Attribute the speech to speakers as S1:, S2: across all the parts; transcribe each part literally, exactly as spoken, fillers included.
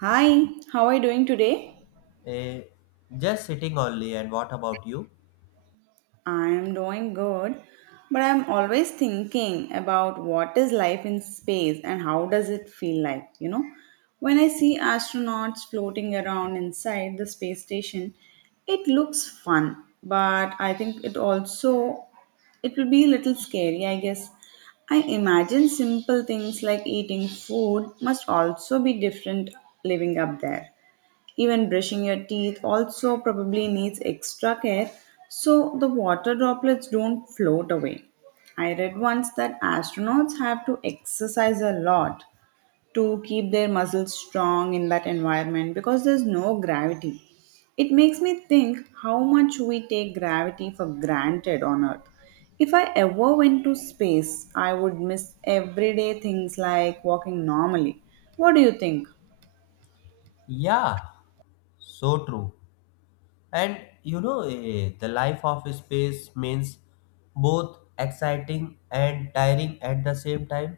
S1: Hi, how are you doing today?
S2: Eh, just sitting only. And what about you?
S1: I am doing good, but I'm always thinking about what is life in space and how does it feel like, you know? When I see astronauts floating around inside the space station, it looks fun, but I think it also it will be a little scary, I guess. I imagine simple things like eating food must also be different living up there. Even brushing your teeth also probably needs extra care so the water droplets don't float away. I read once that astronauts have to exercise a lot to keep their muscles strong in that environment because there's no gravity. It makes me think how much we take gravity for granted on Earth. If I ever went to space, I would miss everyday things like walking normally. What do you think?
S2: Yeah, so true. And you know, eh, the life of space means both exciting and tiring at the same time.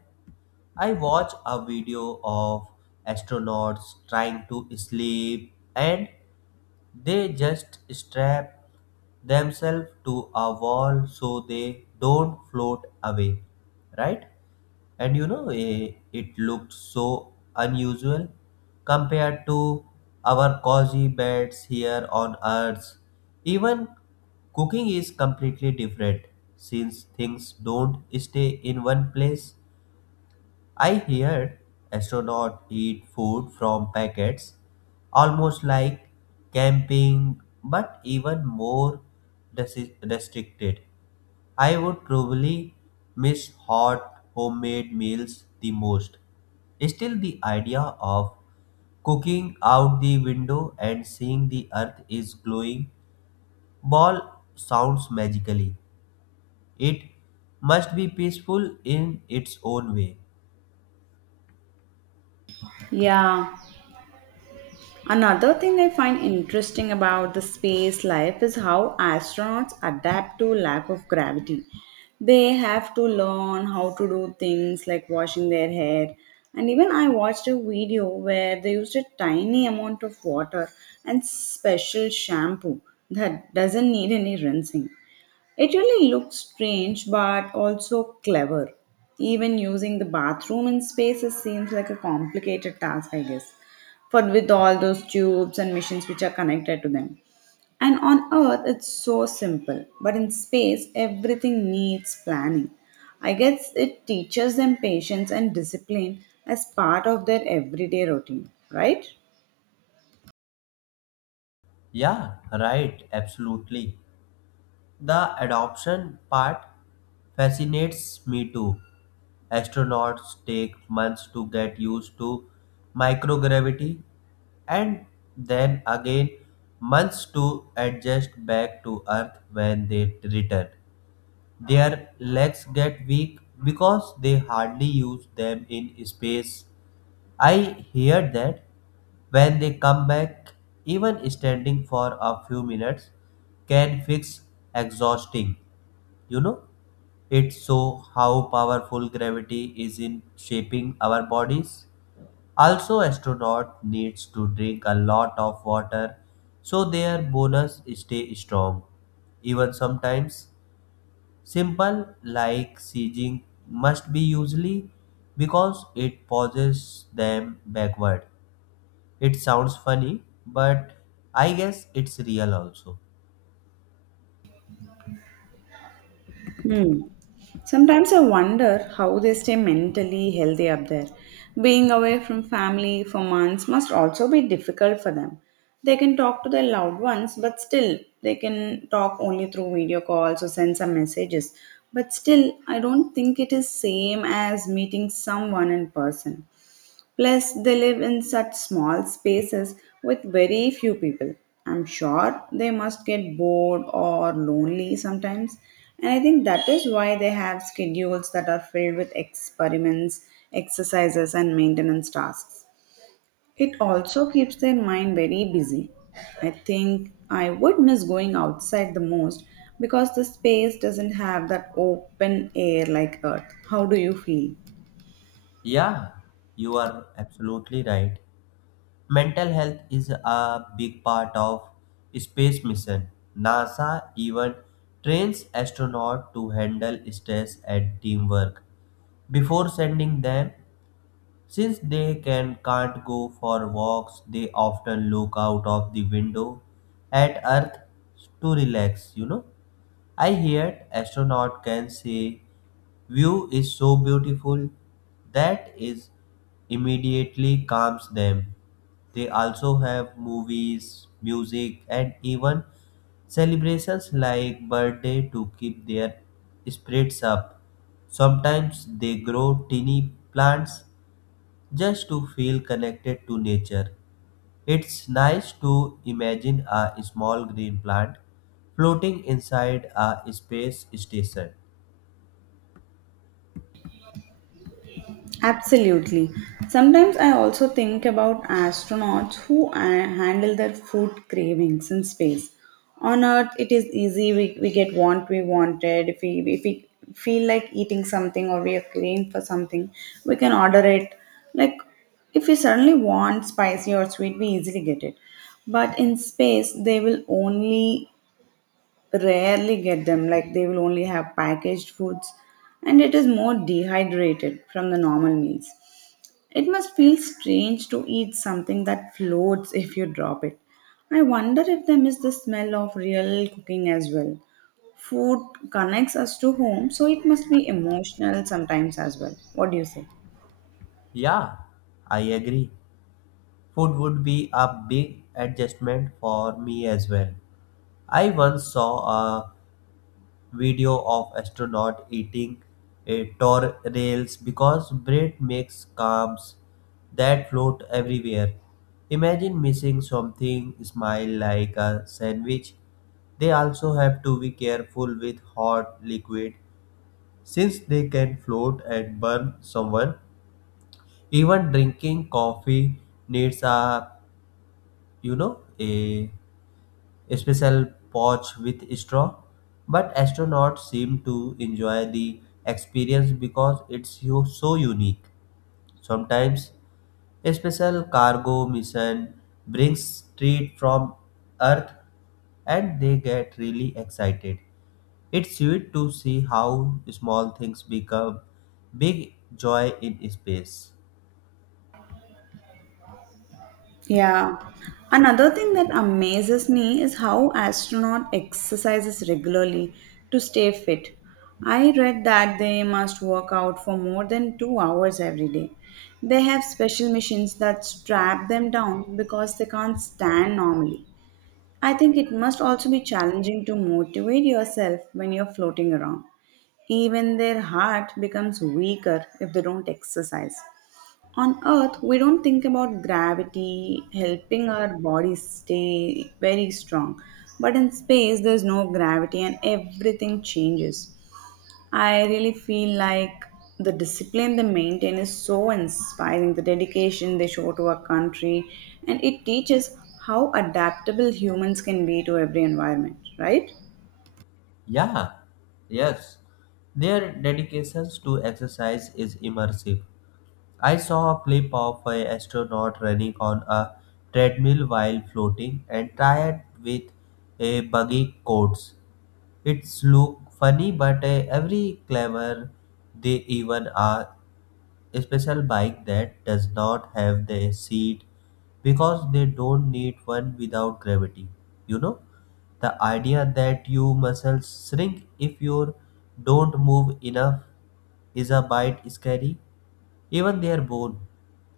S2: I watch a video of astronauts trying to sleep and they just strap themselves to a wall so they don't float away, right? and you know eh, it looked so unusual compared to our cozy beds here on Earth. Even cooking is completely different since things don't stay in one place. I heard astronauts eat food from packets almost like camping but even more resi- restricted. I would probably miss hot homemade meals the most. Still, the idea of cooking out the window and seeing the Earth is glowing ball sounds magically. It must be peaceful in its own way.
S1: Yeah, another thing I find interesting about the space life is how astronauts adapt to lack of gravity. They have to learn how to do things like washing their hair. And even I watched a video where they used a tiny amount of water and special shampoo that doesn't need any rinsing. It really looks strange but also clever. Even using the bathroom in spaces seems like a complicated task, I guess, for with all those tubes and machines which are connected to them. And on Earth, it's so simple, but in space, everything needs planning. I guess it teaches them patience and discipline as part of their everyday routine, right?
S2: Yeah, right, absolutely. The adoption part fascinates me too. Astronauts take months to get used to microgravity and then again months to adjust back to Earth when they return. Their legs get weak because they hardly use them in space. I hear that when they come back, even standing for a few minutes can fix exhausting. You know, it shows how powerful gravity is in shaping our bodies. Also, astronaut needs to drink a lot of water so their bones stay strong. Even sometimes, simple like sieging must be usually because it pauses them backward. It sounds funny, but I guess it's real also.
S1: Hmm. Sometimes I wonder how they stay mentally healthy up there. Being away from family for months must also be difficult for them. They can talk to their loved ones, but still, they can talk only through video calls or send some messages. But still, I don't think it is same as meeting someone in person. Plus, they live in such small spaces with very few people. I'm sure they must get bored or lonely sometimes. And I think that is why they have schedules that are filled with experiments, exercises, and maintenance tasks. It also keeps their mind very busy. I think I would miss going outside the most because the space doesn't have that open air like Earth. How do you feel?
S2: Yeah, you are absolutely right. Mental health is a big part of space mission. NASA even trains astronauts to handle stress and teamwork before sending them since they can can't go for walks, they often look out of the window at Earth to relax, you know. I heard astronaut can say view is so beautiful that is immediately calms them. They also have movies, music and even celebrations like birthday to keep their spirits up. Sometimes they grow tiny plants just to feel connected to nature. It's nice to imagine a small green plant floating inside a space station.
S1: Absolutely. Sometimes I also think about astronauts who uh, handle their food cravings in space. On Earth, it is easy. We, we get what we wanted. If we, if we feel like eating something or we are craving for something, we can order it. Like, if we suddenly want spicy or sweet, we easily get it. But in space, they will only rarely get them. Like, they will only have packaged foods and it is more dehydrated from the normal meals. It must feel strange to eat something that floats if you drop it. I wonder if they miss the smell of real cooking as well. Food connects us to home, so it must be emotional sometimes as well. What do you say?
S2: Yeah, I agree. Food would be a big adjustment for me as well. I once saw a video of astronaut eating a torrents because bread makes crumbs that float everywhere. Imagine missing something smile like a sandwich. They also have to be careful with hot liquid since they can float and burn someone. Even drinking coffee needs a you know a special pouch with straw, but astronauts seem to enjoy the experience because it's yo- so unique. Sometimes a special cargo mission brings treat from Earth and they get really excited. It's sweet to see how small things become big joy in space.
S1: Yeah. Another thing that amazes me is how astronaut exercises regularly to stay fit. I read that they must work out for more than two hours every day. They have special machines that strap them down because they can't stand normally. I think it must also be challenging to motivate yourself when you're floating around. Even their heart becomes weaker if they don't exercise. On earth we don't think about gravity helping our bodies stay very strong, but in space there's no gravity and everything changes. I really feel like the discipline they maintain is so inspiring, the dedication they show to our country, and it teaches how adaptable humans can be to every environment, right?
S2: Yeah, yes. Their dedications to exercise is immersive. I saw a clip of an astronaut running on a treadmill while floating and tired with a buggy coats. It's look funny, but uh, every clever they even are a special bike that does not have the seat because they don't need one without gravity. You know, the idea that you muscles shrink if you don't move enough is a bit scary even their bone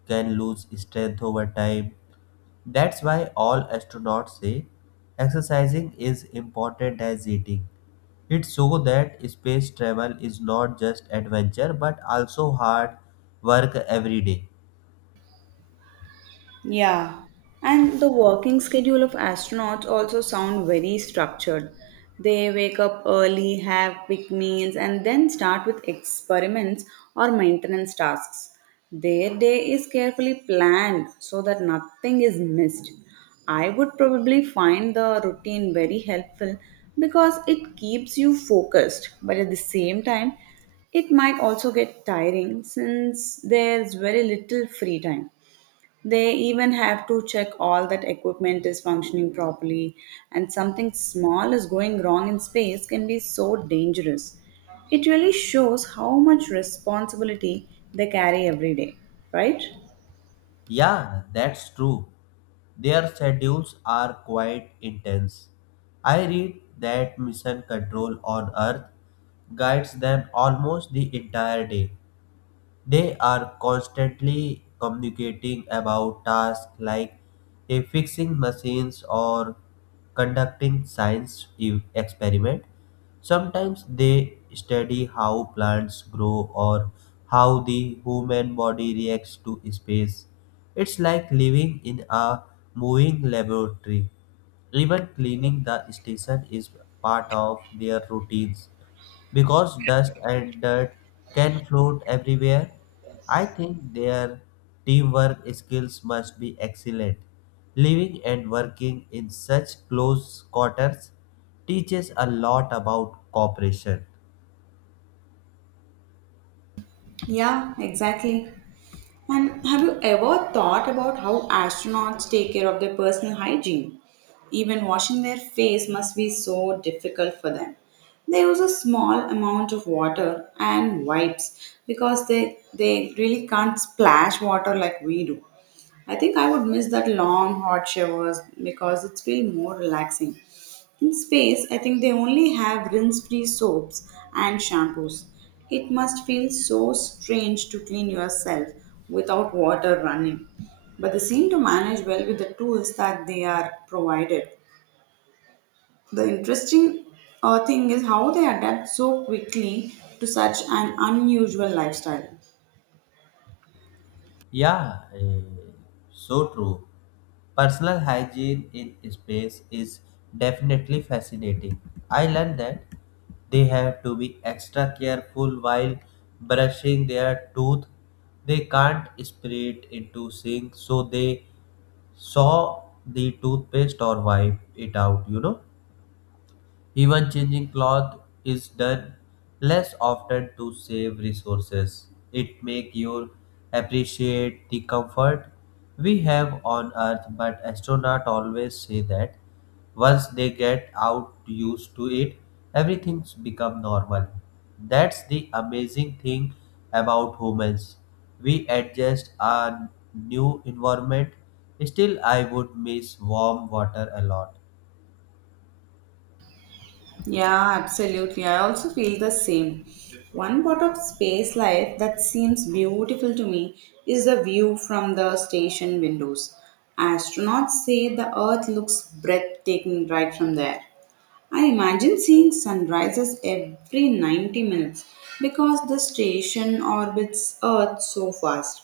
S2: can lose strength over time. That's why all astronauts say exercising is important as eating. It shows that space travel is not just adventure but also hard work every day.
S1: Yeah, and the working schedule of astronauts also sound very structured. They wake up early, have quick meals, and then start with experiments or maintenance tasks. Their day is carefully planned so that nothing is missed. I would probably find the routine very helpful because it keeps you focused, but at the same time, it might also get tiring since there's very little free time. They even have to check all that equipment is functioning properly, and something small is going wrong in space can be so dangerous. It really shows how much responsibility they carry every day, right?
S2: Yeah, that's true. Their schedules are quite intense. I read that mission control on Earth guides them almost the entire day. They are constantly communicating about tasks like a fixing machines or conducting science e- experiment. Sometimes they study how plants grow or how the human body reacts to space. It's like living in a moving laboratory. Even cleaning the station is part of their routines. Because dust and dirt can float everywhere, I think their teamwork skills must be excellent. Living and working in such close quarters teaches a lot about cooperation.
S1: Yeah, exactly. And have you ever thought about how astronauts take care of their personal hygiene? Even washing their face must be so difficult for them. They use a small amount of water and wipes because they, they really can't splash water like we do. I think I would miss that long hot showers because it's feel more relaxing. In space, I think they only have rinse free soaps and shampoos. It must feel so strange to clean yourself without water running. But they seem to manage well with the tools that they are provided. The interesting uh, thing is how they adapt so quickly to such an unusual lifestyle.
S2: Yeah, eh, so true. Personal hygiene in space is definitely fascinating. I learned that they have to be extra careful while brushing their tooth. They can't spray it into sink, so they saw the toothpaste or wipe it out, you know. Even changing cloth is done less often to save resources. It make you appreciate the comfort we have on Earth, but astronauts always say that once they get out used to it, everything become normal. That's the amazing thing about humans. We adjust our new environment. Still, I would miss warm water a lot.
S1: Yeah, absolutely. I also feel the same. One part of space life that seems beautiful to me is the view from the station windows. Astronauts say the Earth looks breathtaking right from there. I imagine seeing sunrises every ninety minutes because the station orbits Earth so fast.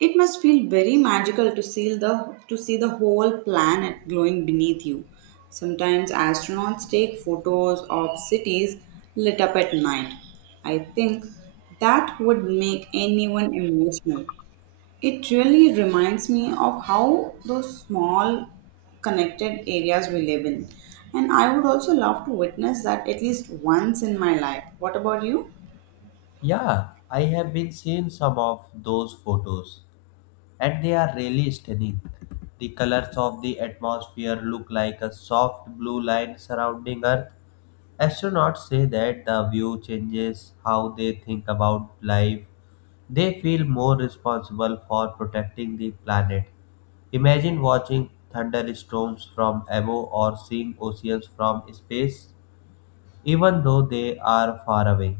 S1: It must feel very magical to see the to see the whole planet glowing beneath you. Sometimes astronauts take photos of cities lit up at night. I think that would make anyone emotional. It really reminds me of how those small connected areas we live in. And I would also love to witness that at least once in my life. What about you?
S2: Yeah, I have been seeing some of those photos and they are really stunning. The colors of the atmosphere look like a soft blue line surrounding Earth. Astronauts say that the view changes how they think about life. They feel more responsible for protecting the planet. Imagine watching thunderstorms from above or seeing oceans from space, even though they are far away.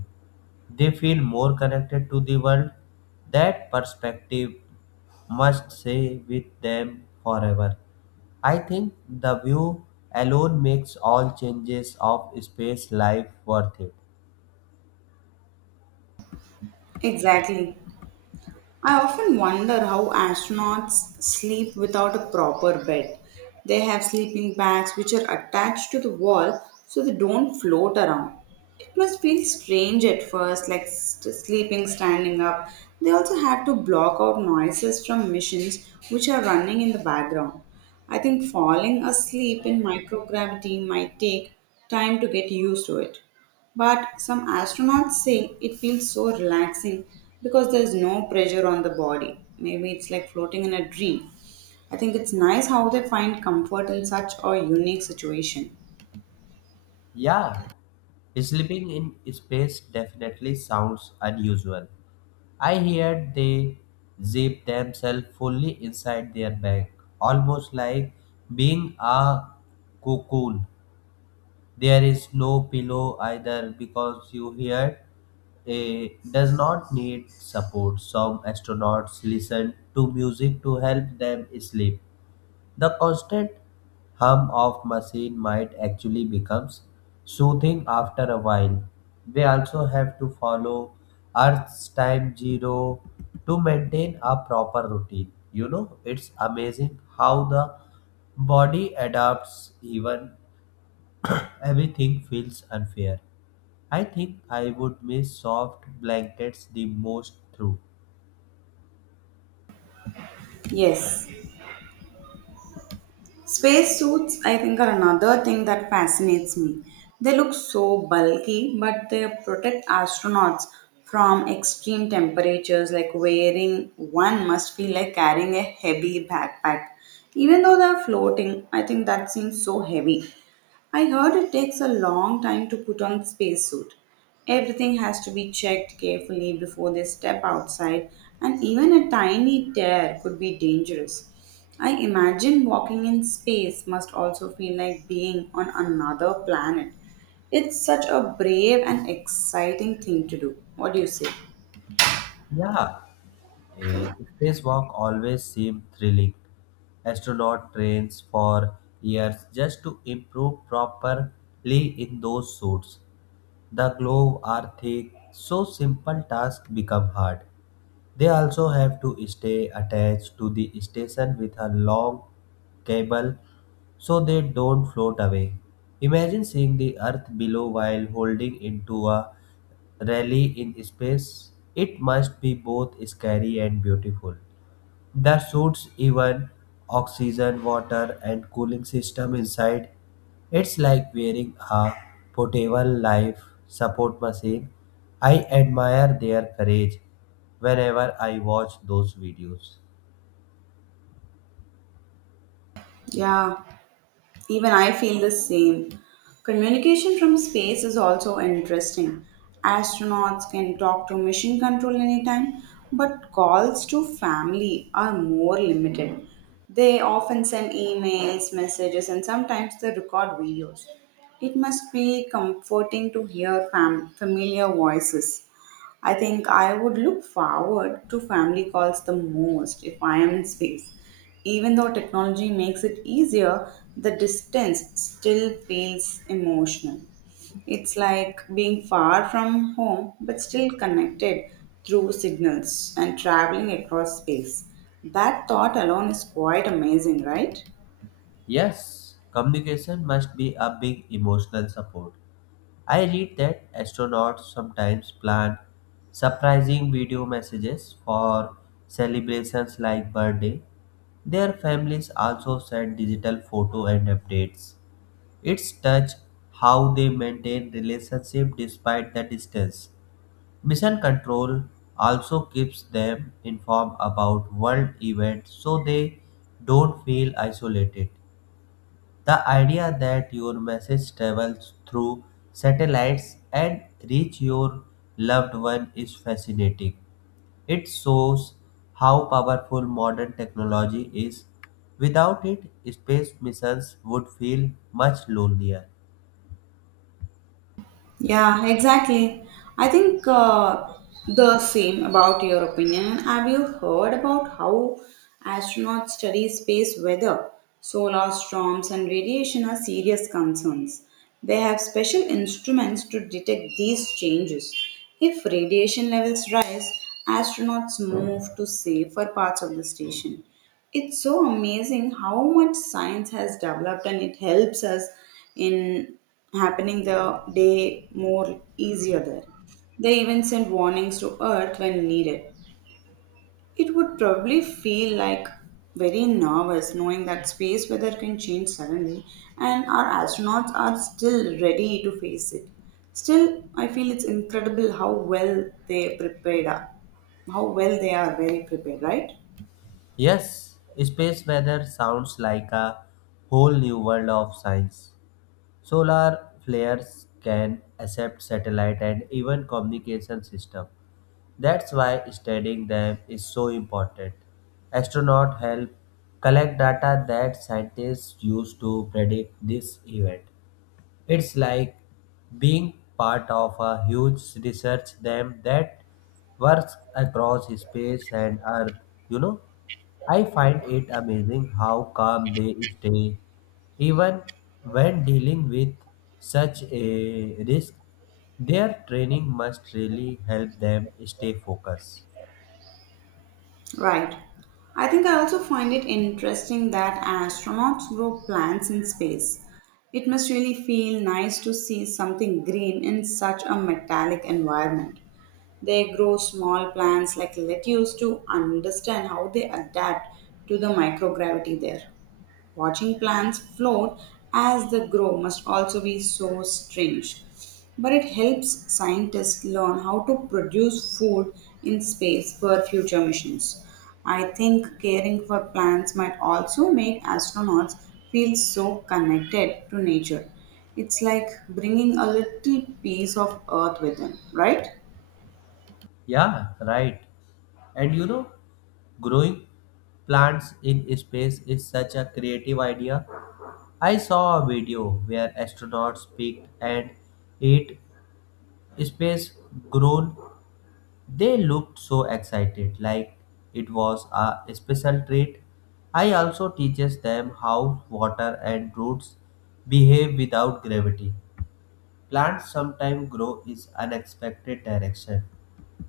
S2: They feel more connected to the world. That perspective must stay with them forever. I think the view alone makes all changes of space life worth it.
S1: Exactly. I often wonder how astronauts sleep without a proper bed. They have sleeping bags which are attached to the wall so they don't float around. It must feel strange at first, like st- sleeping, standing up. They also had to block out noises from machines which are running in the background. I think falling asleep in microgravity might take time to get used to it. But some astronauts say it feels so relaxing because there is no pressure on the body. Maybe it's like floating in a dream. I think it's nice how they find comfort in such a unique situation.
S2: Yeah, sleeping in space definitely sounds unusual. I heard they zip themselves fully inside their bag, almost like being a cocoon. There is no pillow either because you hear a does not need support. Some astronauts listen to music to help them sleep. The constant hum of machine might actually becomes soothing after a while. They also have to follow Earth's time zero to maintain a proper routine. You know, it's amazing how the body adapts even everything feels unfair. I think I would miss soft blankets the most through.
S1: Yes. Spacesuits, I think, are another thing that fascinates me. They look so bulky, but they protect astronauts from extreme temperatures. Like wearing one must feel like carrying a heavy backpack. Even though they're floating, I think that seems so heavy. I heard it takes a long time to put on the spacesuit. Everything has to be checked carefully before they step outside, and even a tiny tear could be dangerous. I imagine walking in space must also feel like being on another planet. It's such a brave and exciting thing to do. What do you say?
S2: Yeah, a spacewalk always seemed thrilling. Astronaut trains for years just to improve properly in those suits. The globe are thick, so simple tasks become hard. They also have to stay attached to the station with a long cable so they don't float away. Imagine seeing the Earth below while holding into a rally in space. It must be both scary and beautiful. The suits even oxygen, water, and cooling system inside. It's like wearing a portable life support machine. I admire their courage whenever I watch those videos.
S1: Yeah, even I feel the same. Communication from space is also interesting. Astronauts can talk to mission control anytime, but calls to family are more limited. They often send emails, messages, and sometimes they record videos. It must be comforting to hear fam- familiar voices. I think I would look forward to family calls the most if I am in space. Even though technology makes it easier, the distance still feels emotional. It's like being far from home but still connected through signals and traveling across space. That thought alone is quite amazing, right?
S2: Yes, communication must be a big emotional support. I read that astronauts sometimes plan surprising video messages for celebrations like birthday. Their families also send digital photo and updates. It's touch how they maintain relationship despite the distance. Mission Control also keeps them informed about world events so they don't feel isolated. The idea that your message travels through satellites and reach your loved one is fascinating. It shows how powerful modern technology is. Without it, space missions would feel much lonelier.
S1: Yeah, exactly. I think uh, the same about your opinion. Have you heard about how astronauts study space weather? Solar storms and radiation are serious concerns. They have special instruments to detect these changes. If radiation levels rise, astronauts move to safer parts of the station. It's so amazing how much science has developed and it helps us in happening the day more easier there. They even sent warnings to Earth when needed. It would probably feel like very nervous knowing that space weather can change suddenly and our astronauts are still ready to face it. Still, I feel it's incredible how well they prepared are. How well they are very prepared, right?
S2: Yes, space weather sounds like a whole new world of science. Solar flares can accept satellite and even communication system. That's why studying them is so important. Astronauts help collect data that scientists use to predict this event. It's like being part of a huge research team that works across space and Earth. You know, I find it amazing how calm they stay, even when dealing with such a risk. Their training must really help them stay focused.
S1: Right. I think I also find it interesting that astronauts grow plants in space. It must really feel nice to see something green in such a metallic environment. They grow small plants like lettuce to understand how they adapt to the microgravity there. Watching plants float as they grow must also be so strange. But it helps scientists learn how to produce food in space for future missions. I think caring for plants might also make astronauts feel so connected to nature. It's like bringing a little piece of earth with them, right?
S2: Yeah, right. And you know, growing plants in space is such a creative idea. I saw a video where astronauts picked and ate space grown. They looked so excited, like it was a special treat. I also teaches them how water and roots behave without gravity. Plants sometimes grow in unexpected direction.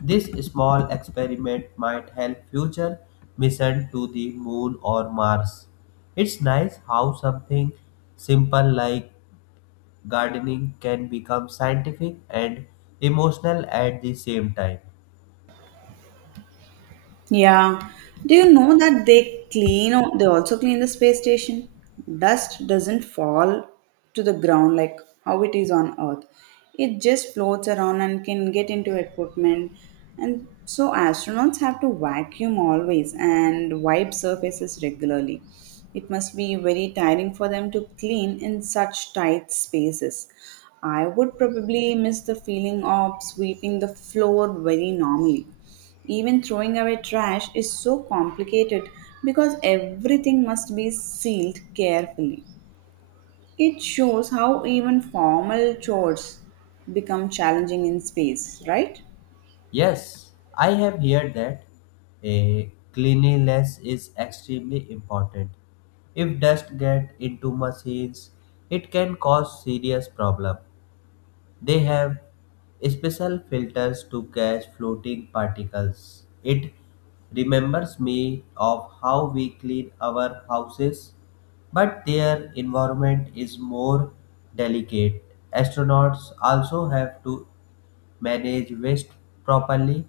S2: This small experiment might help future mission to the moon or Mars. It's nice how something simple like gardening can become scientific and emotional at the same time.
S1: Yeah. Do you know that they clean, they also clean the space station? Dust doesn't fall to the ground like how it is on Earth. It just floats around and can get into equipment. And so astronauts have to vacuum always and wipe surfaces regularly. It must be very tiring for them to clean in such tight spaces. I would probably miss the feeling of sweeping the floor very normally. Even throwing away trash is so complicated because everything must be sealed carefully. It shows how even formal chores become challenging in space, right?
S2: Yes, I have heard that a cleanliness is extremely important. If dust get into machines, it can cause serious problem. They have special filters to catch floating particles. It remembers me of how we clean our houses, but their environment is more delicate. Astronauts also have to manage waste properly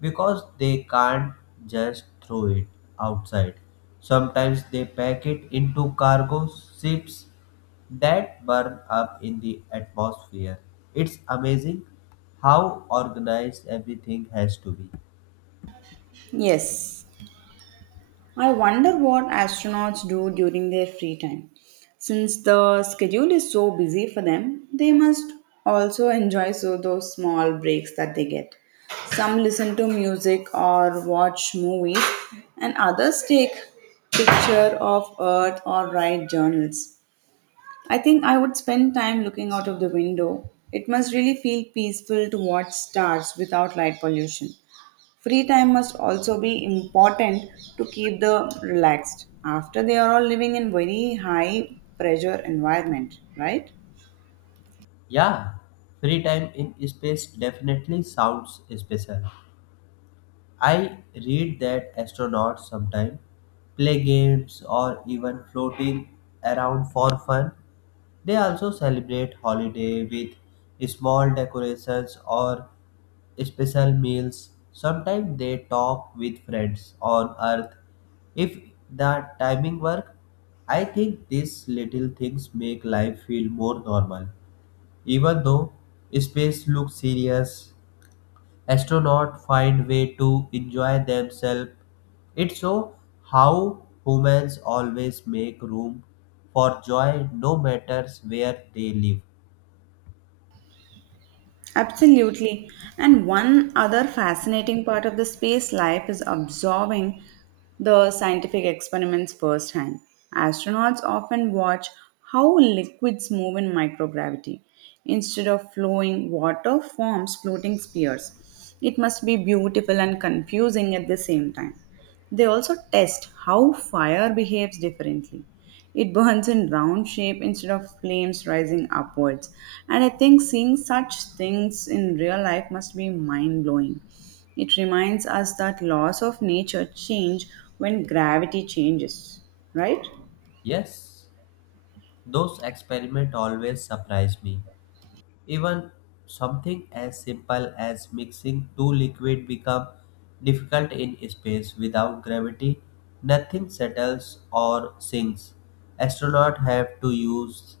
S2: because they can't just throw it outside. Sometimes they pack it into cargo ships that burn up in the atmosphere. It's amazing how organized everything has to be.
S1: Yes, I wonder what astronauts do during their free time. Since the schedule is so busy for them, they must also enjoy so those small breaks that they get. Some listen to music or watch movies, and others take picture of earth or write journals. I think I would spend time looking out of the window. It must really feel peaceful to watch stars without light pollution. Free time must also be important to keep the relaxed after they are all living in very high pressure environment, right?
S2: Yeah, free time in space definitely sounds special. I read that astronauts sometimes play games or even floating around for fun. They also celebrate holiday with small decorations or special meals. Sometimes they talk with friends on Earth. If the timing work, I think these little things make life feel more normal. Even though space looks serious, astronauts find way to enjoy themselves. It's so how humans always make room for joy no matters where they live.
S1: Absolutely. And one other fascinating part of the space life is absorbing the scientific experiments firsthand. Astronauts often watch how liquids move in microgravity. Instead of flowing, water forms floating spheres. It must be beautiful and confusing at the same time. They also test how fire behaves differently. It burns in round shape instead of flames rising upwards. And I think seeing such things in real life must be mind blowing. It reminds us that laws of nature change when gravity changes, right?
S2: Yes, those experiments always surprise me. Even something as simple as mixing two liquid become difficult in space without gravity. Nothing settles or sinks. Astronauts have to use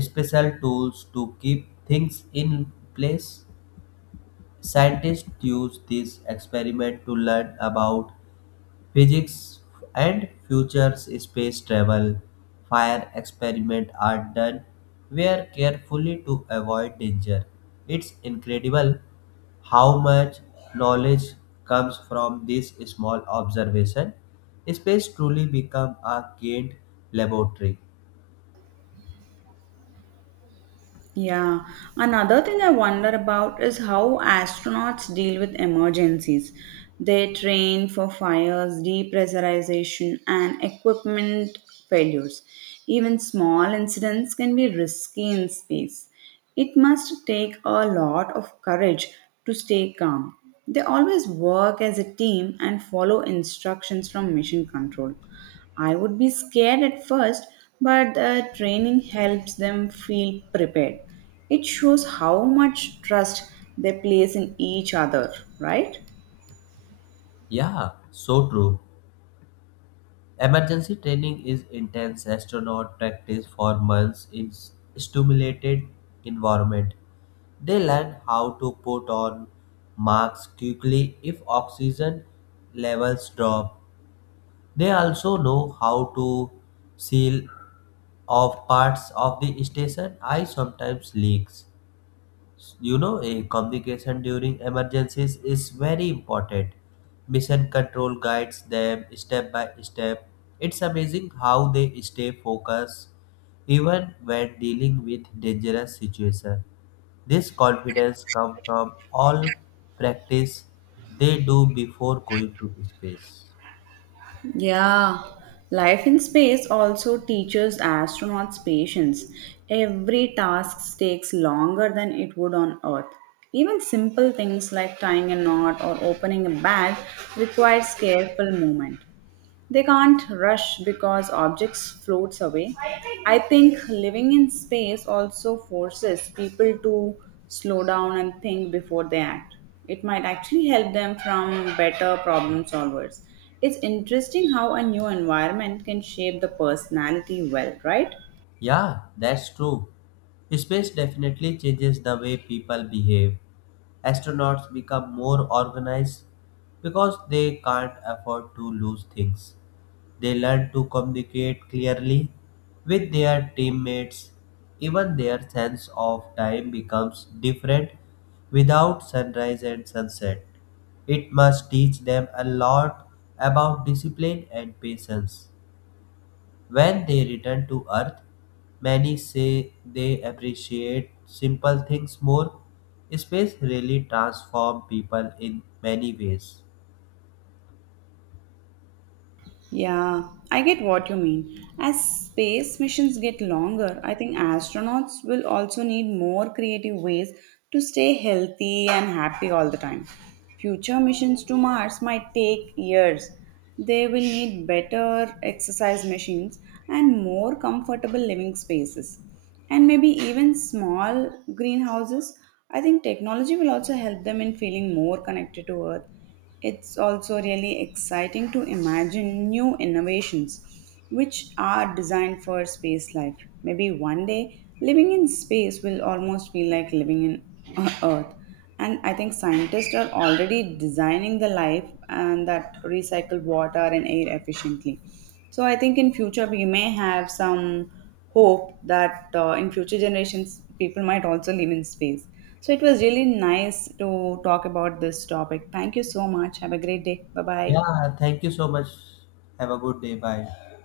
S2: special tools to keep things in place. Scientists use this experiment to learn about physics and future space travel. Fire experiments are done where carefully to avoid danger. It's incredible how much knowledge comes from this small observation. Space truly become a kind laboratory.
S1: Yeah. Another thing I wonder about is how astronauts deal with emergencies. They train for fires, depressurization, and equipment failures. Even small incidents can be risky in space. It must take a lot of courage to stay calm. They always work as a team and follow instructions from mission control. I would be scared at first, but the training helps them feel prepared. It shows how much trust they place in each other, right?
S2: Yeah, so true. Emergency training is intense. Astronauts practice for months in s- stimulated environment. They learn how to put on masks quickly if oxygen levels drop. They also know how to seal off parts of the station. I sometimes leaks you know a communication during emergencies is very important. Mission control guides them step by step. It's amazing how they stay focused even when dealing with dangerous situations. This confidence comes from all practice they do before going to space.
S1: Yeah, life in space also teaches astronauts patience. Every task takes longer than it would on Earth. Even simple things like tying a knot or opening a bag requires careful movement. They can't rush because objects floats away. I think living in space also forces people to slow down and think before they act. It might actually help them from better problem solvers. It's interesting how a new environment can shape the personality well, right?
S2: Yeah, that's true. Space definitely changes the way people behave. Astronauts become more organized because they can't afford to lose things. They learn to communicate clearly with their teammates. Even their sense of time becomes different without sunrise and sunset. It must teach them a lot about discipline and patience. When they return to Earth, many say they appreciate simple things more. Space really transforms people in many ways.
S1: Yeah, I get what you mean. As space missions get longer, I think astronauts will also need more creative ways to stay healthy and happy all the time. Future missions to Mars might take years. They will need better exercise machines and more comfortable living spaces, and maybe even small greenhouses. I think technology will also help them in feeling more connected to Earth. It's also really exciting to imagine new innovations which are designed for space life. Maybe one day living in space will almost feel like living in Earth. And I think scientists are already designing the life and that recycle water and air efficiently. So I think in future we may have some hope that uh, in future generations people might also live in space. So it was really nice to talk about this topic. Thank you so much. Have a great day. Bye bye.
S2: Yeah, thank you so much. Have a good day. Bye.